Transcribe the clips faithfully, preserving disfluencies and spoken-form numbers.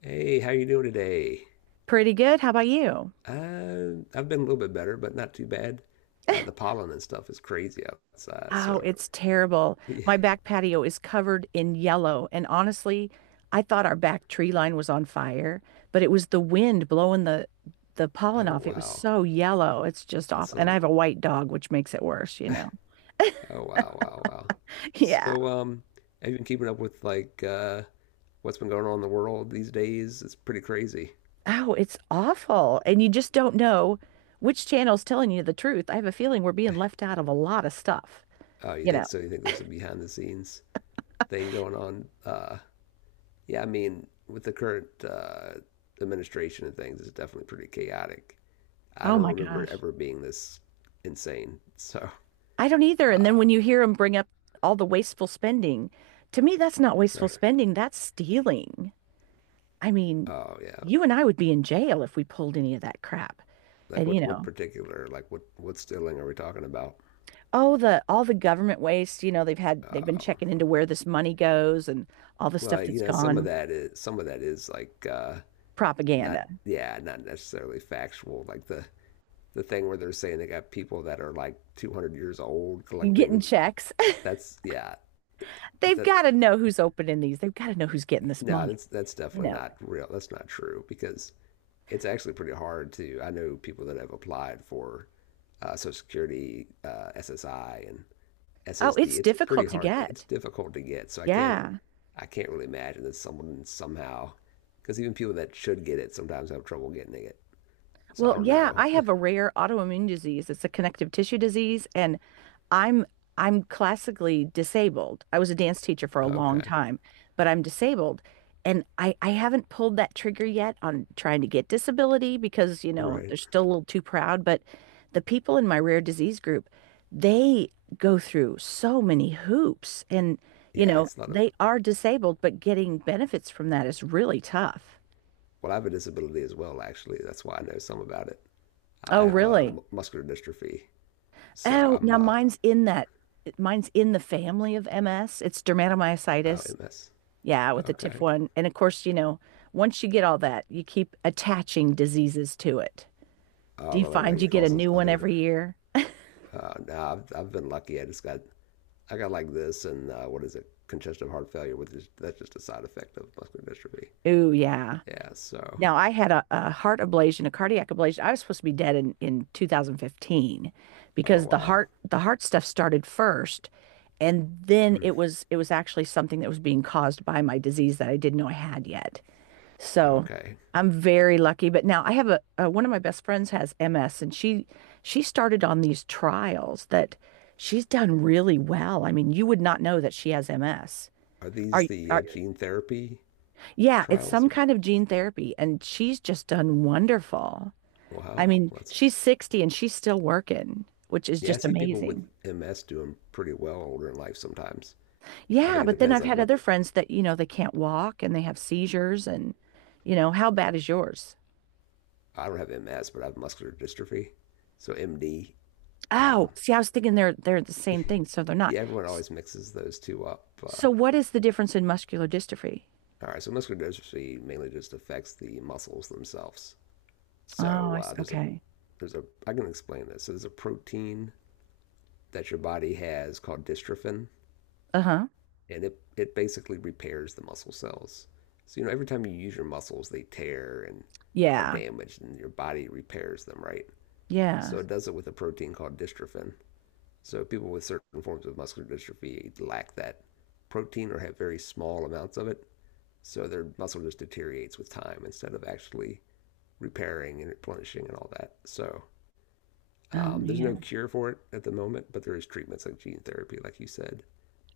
Hey, how you doing today? Pretty good. How about you? Uh, I've been a little bit better, but not too bad. Uh, the pollen and stuff is crazy outside, Oh, so it's terrible. yeah. My back patio is covered in yellow. And honestly, I thought our back tree line was on fire, but it was the wind blowing the the pollen Oh off. It was wow, so yellow. It's just that's awful. And I some. have a white dog, which makes it worse, you know. Oh wow, wow, wow. Yeah. So um, have you been keeping up with like uh, what's been going on in the world these days? It's pretty crazy. Oh, it's awful. And you just don't know which channel's telling you the truth. I have a feeling we're being left out of a lot of stuff, Oh, you you think know. so? You think there's a behind the scenes thing going on? Uh, yeah, I mean, with the current uh, administration and things, it's definitely pretty chaotic. I Oh don't my remember it gosh. ever being this insane. So I don't either. And then Um, when you hear them bring up all the wasteful spending, to me, that's not wasteful Right. spending, that's stealing. I mean, Oh yeah, you and I would be in jail if we pulled any of that crap. like And you what what know, particular like what what stealing are we talking about? oh, the all the government waste, you know, they've had they've been Um, checking into where this money goes and all the stuff well, you that's know, some of gone, that is some of that is like uh, not propaganda, yeah, not necessarily factual. Like the the thing where they're saying they got people that are like two hundred years old getting collecting. checks. That's yeah, They've that got to know who's opening these. They've got to know who's getting this no, money, that's that's you definitely know. not real. That's not true because it's actually pretty hard to. I know people that have applied for uh, Social Security, uh, S S I, and Oh, S S D. it's It's pretty difficult to hard. It's get. difficult to get. So I can't. Yeah. I can't really imagine that someone somehow, because even people that should get it sometimes have trouble getting it. So I Well, don't yeah, know. I have a rare autoimmune disease. It's a connective tissue disease, and I'm I'm classically disabled. I was a dance teacher for a long Okay. time, but I'm disabled, and I I haven't pulled that trigger yet on trying to get disability because, you know, Right. they're still a little too proud, but the people in my rare disease group, they go through so many hoops and, you Yeah. know, It's not a. they are disabled, but getting benefits from that is really tough. Well, I have a disability as well. Actually, that's why I know some about it. I Oh, have uh, really? mu- muscular dystrophy, so Oh, I'm now uh, mine's in that. Mine's in the family of M S. It's oh, dermatomyositis. M S. Yeah, with the Okay. T I F one. And of course, you know, once you get all that, you keep attaching diseases to it. Uh, Do you really, like find you it get a causes new one other. every year? Uh, no, nah, I've, I've been lucky. I just got I got like this, and uh, what is it? Congestive heart failure, which is that's just a side effect of muscular dystrophy. Ooh, yeah. Yeah, so. Now, I had a, a heart ablation, a cardiac ablation. I was supposed to be dead in, in twenty fifteen Oh, because the wow. heart the heart stuff started first. And then Mm, it was it was actually something that was being caused by my disease that I didn't know I had yet. So okay. I'm very lucky. But now I have a, uh one of my best friends has M S and she she started on these trials that she's done really well. I mean, you would not know that she has M S. Are Are, these the uh, are gene therapy yeah, it's trials? some Or, kind of gene therapy and she's just done wonderful. I wow. mean, Let's. she's sixty and she's still working, which is Yeah, I just see people with amazing. M S doing pretty well older in life sometimes. I Yeah, think it but then depends, I've like, had what. other friends that, you know, they can't walk and they have seizures and you know, how bad is yours? I don't have M S, but I have muscular dystrophy. So, M D. Oh, Um, see, I was thinking they're they're the same thing, so they're not. yeah, everyone S- always mixes those two up. Uh, So what is the difference in muscular dystrophy? all right, so muscular dystrophy mainly just affects the muscles themselves. Oh, So I uh, see. there's a Okay. there's a I can explain this. So there's a protein that your body has called dystrophin, Uh-huh. and it it basically repairs the muscle cells. So you know, every time you use your muscles, they tear and are Yeah. damaged, and your body repairs them, right? So Yeah. it does it with a protein called dystrophin. So people with certain forms of muscular dystrophy lack that protein or have very small amounts of it, so their muscle just deteriorates with time instead of actually repairing and replenishing and all that. So Oh um, there's no man. cure for it at the moment, but there is treatments like gene therapy, like you said.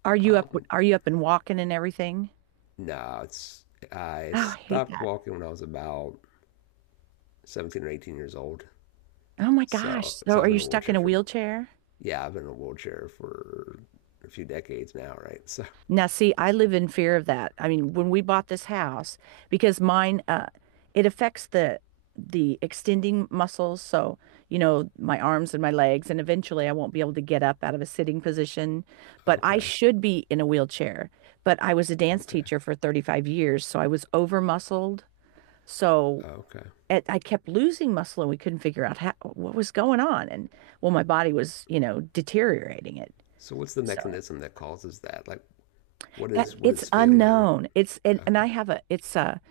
Are you up um, are you up and walking and everything? No, it's I Oh, I hate stopped that. walking when I was about seventeen or eighteen years old. Oh my So, gosh. So so I've are been you in a stuck in wheelchair a for wheelchair? yeah, I've been in a wheelchair for a few decades now, right? So, Now, see, I live in fear of that. I mean, when we bought this house, because mine, uh, it affects the the extending muscles. So, you know, my arms and my legs, and eventually I won't be able to get up out of a sitting position. But I okay, should be in a wheelchair. But I was a dance okay, teacher for thirty-five years, so I was over muscled. So okay. it, I kept losing muscle, and we couldn't figure out how, what was going on. And well, my body was, you know, deteriorating it. So, what's the So mechanism that causes that? Like, what that is what it's is failing? unknown. It's and, and Okay. I have a it's a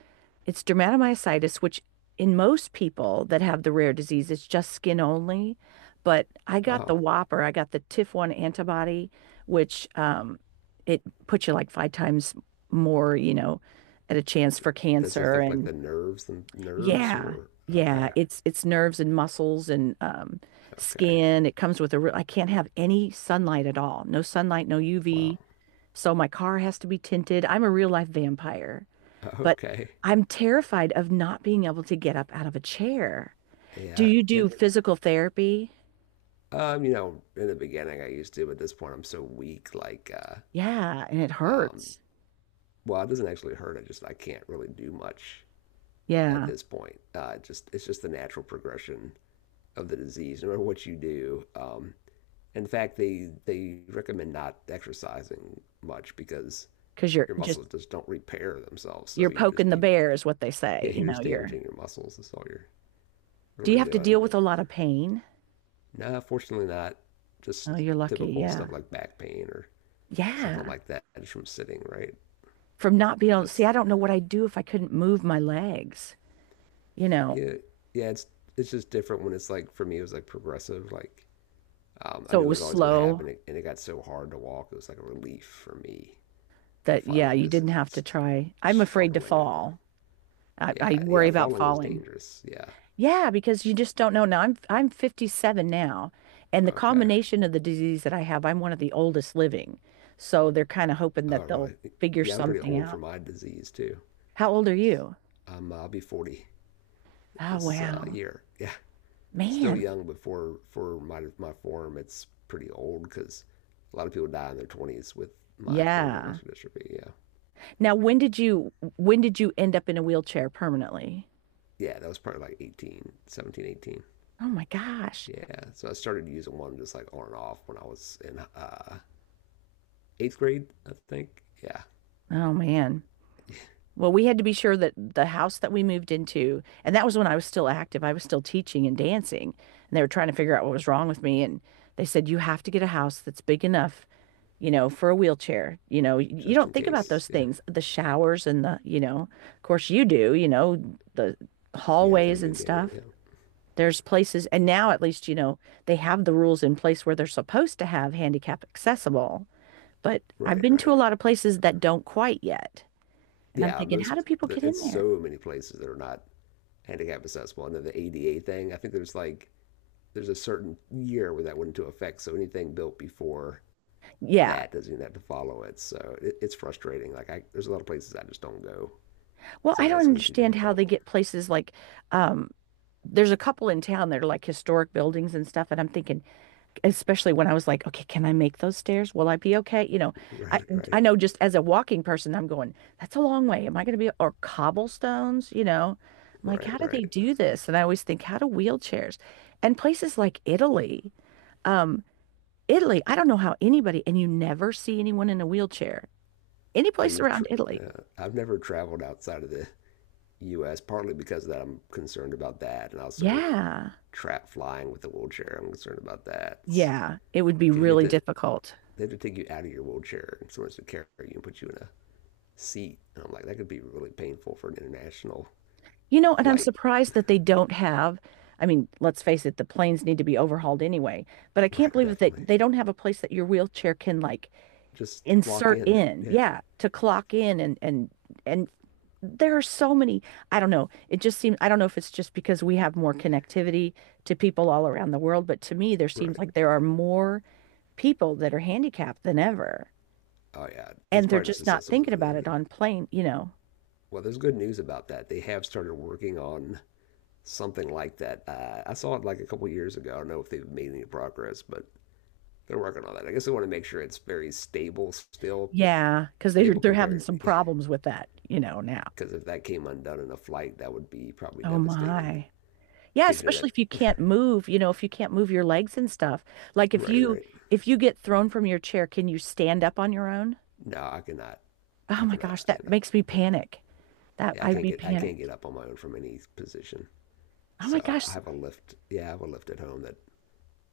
it's dermatomyositis, which in most people that have the rare disease, it's just skin only. But I got the Oh, whopper. I got the T I F one antibody, which um it puts you like five times more, you know, at a chance for does it cancer. affect like And the nerves, the nerves, yeah, or yeah, okay, it's it's nerves and muscles and um okay. skin. It comes with a real, I can't have any sunlight at all. No sunlight, no Wow. U V. So my car has to be tinted. I'm a real life vampire, but Okay. I'm terrified of not being able to get up out of a chair. Do Yeah. you do It. physical therapy? Um. You know, in the beginning, I used to, but at this point, I'm so weak. Like, uh, Yeah, and it um, hurts. well, it doesn't actually hurt. I just I can't really do much at Yeah, this point. Uh, just it's just the natural progression of the disease, no matter what you do. Um, in fact, they they recommend not exercising much because because you're your just muscles just don't repair themselves. So you're you just poking the be bear is what they yeah, say. You you're know, just you're damaging your muscles. That's all you're do you really have to doing. deal with a lot of pain? No, fortunately not. Just Oh, you're lucky. typical Yeah. stuff like back pain or something Yeah. like that just from sitting, right? From not being able to see, That's I don't know what I'd do if I couldn't move my legs, you know. yeah, yeah. It's it's just different when it's like for me it was like progressive, like um, I So it knew it was was always going to slow happen, and it got so hard to walk. It was like a relief for me to that yeah, finally you just didn't have to try. I'm afraid to struggling anymore. fall. I, I Yeah, worry yeah, about falling is falling. dangerous. Yeah, Yeah, because you just don't know. Now I'm I'm fifty-seven now, and the okay. combination of the disease that I have, I'm one of the oldest living. So they're kind of hoping Oh, that they'll really? figure Yeah, I'm pretty something old for out. my disease too. How old are you? Um, I'll be forty Oh, this uh, wow. year. Yeah, still Man. young, but for for my my form, it's pretty old because a lot of people die in their twenties with my form of Yeah. muscular dystrophy. Yeah, Now, when did you when did you end up in a wheelchair permanently? yeah, that was probably like eighteen, seventeen, eighteen. Oh my gosh. Yeah, so I started using one just like on and off when I was in uh, eighth grade, I think. Yeah, Oh man. Well, we had to be sure that the house that we moved into, and that was when I was still active, I was still teaching and dancing, and they were trying to figure out what was wrong with me. And they said, you have to get a house that's big enough, you know, for a wheelchair. You know, y- you just don't in think about case. those Yeah, things, the showers and the, you know, of course you do, you know, the yeah, from the hallways and beginning. stuff. Yeah, There's places, and now at least, you know, they have the rules in place where they're supposed to have handicap accessible. But I've right, been to right. a lot of places that don't quite yet. And I'm Yeah, thinking, most how do people get in it's there? so many places that are not handicap accessible. And then the A D A thing, I think there's like there's a certain year where that went into effect, so anything built before Yeah. that doesn't even have to follow it. So it, it's frustrating. Like I, there's a lot of places I just don't go Well, because I I know don't it's gonna be too understand how difficult. they get places like um there's a couple in town that are like historic buildings and stuff and I'm thinking especially when I was like, okay, can I make those stairs? Will I be okay? You know, I Right, right, I know just as a walking person I'm going, that's a long way. Am I going to be or cobblestones, you know? I'm like, right, how do they right. do this? And I always think, how do wheelchairs? And places like Italy, um Italy, I don't know how anybody and you never see anyone in a wheelchair. Any oh, place you've tr around Italy. uh, I've never traveled outside of the U S partly because of that I'm concerned about that, and also Yeah. trap flying with a wheelchair. I'm concerned about that Yeah, it would be because you have really to difficult. they have to take you out of your wheelchair and someone has to carry you and put you in a seat, and I'm like that could be really painful for an international You know, and I'm flight. surprised that they don't have, I mean, let's face it, the planes need to be overhauled anyway, but I can't Right, believe that they, definitely. they don't have a place that your wheelchair can like Just lock insert in. in. Yeah, Yeah, to clock in and and and there are so many, I don't know. It just seems I don't know if it's just because we have more connectivity to people all around the world, but to me there seems right. like there are more people that are handicapped than ever. Oh yeah, it's And they're probably just just not thinking about it accessibility. on plane, you know. Well, there's good news about that. They have started working on something like that. Uh, I saw it like a couple years ago. I don't know if they've made any progress, but they're working on that. I guess they want to make sure it's very stable still, Yeah, because they're stable they're having compared, some because problems with that, you know, now. if that came undone in a flight, that would be probably Oh devastating. my. Yeah, Because you know especially that, if you can't move, you know, if you can't move your legs and stuff. Like if right, you right. if you get thrown from your chair, can you stand up on your own? No, I cannot, Oh I my cannot gosh, that stand up. makes me Yeah, panic. That yeah, I I'd can't be get, I can't panicked. get up on my own from any position. Oh my So I gosh, have a lift. Yeah, I have a lift at home that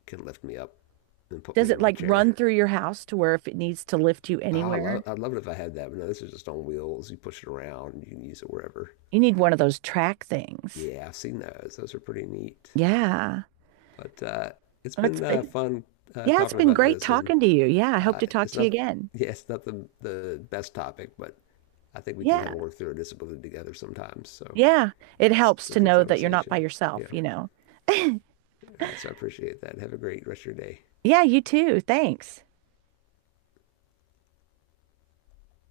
can lift me up and put does me it in my like chair. run through your house to where if it needs to lift you I anywhere? love, I'd love it if I had that, but no, this is just on wheels. You push it around and you can use it wherever. You need one of those track things. Yeah, I've seen those. Those are pretty neat. Yeah. But uh, it's Well, it's been uh, been, fun uh, yeah, it's talking been about great this, and talking to you. Yeah, I hope uh, to talk it's to you not, again. yeah, it's not the the best topic, but I think we can kind Yeah. of work through a disability together sometimes. So Yeah, it it's helps it's a to good know that you're not by conversation. Yeah. yourself, you know. All right. So I appreciate that. Have a great rest of your day. Yeah, you too. Thanks.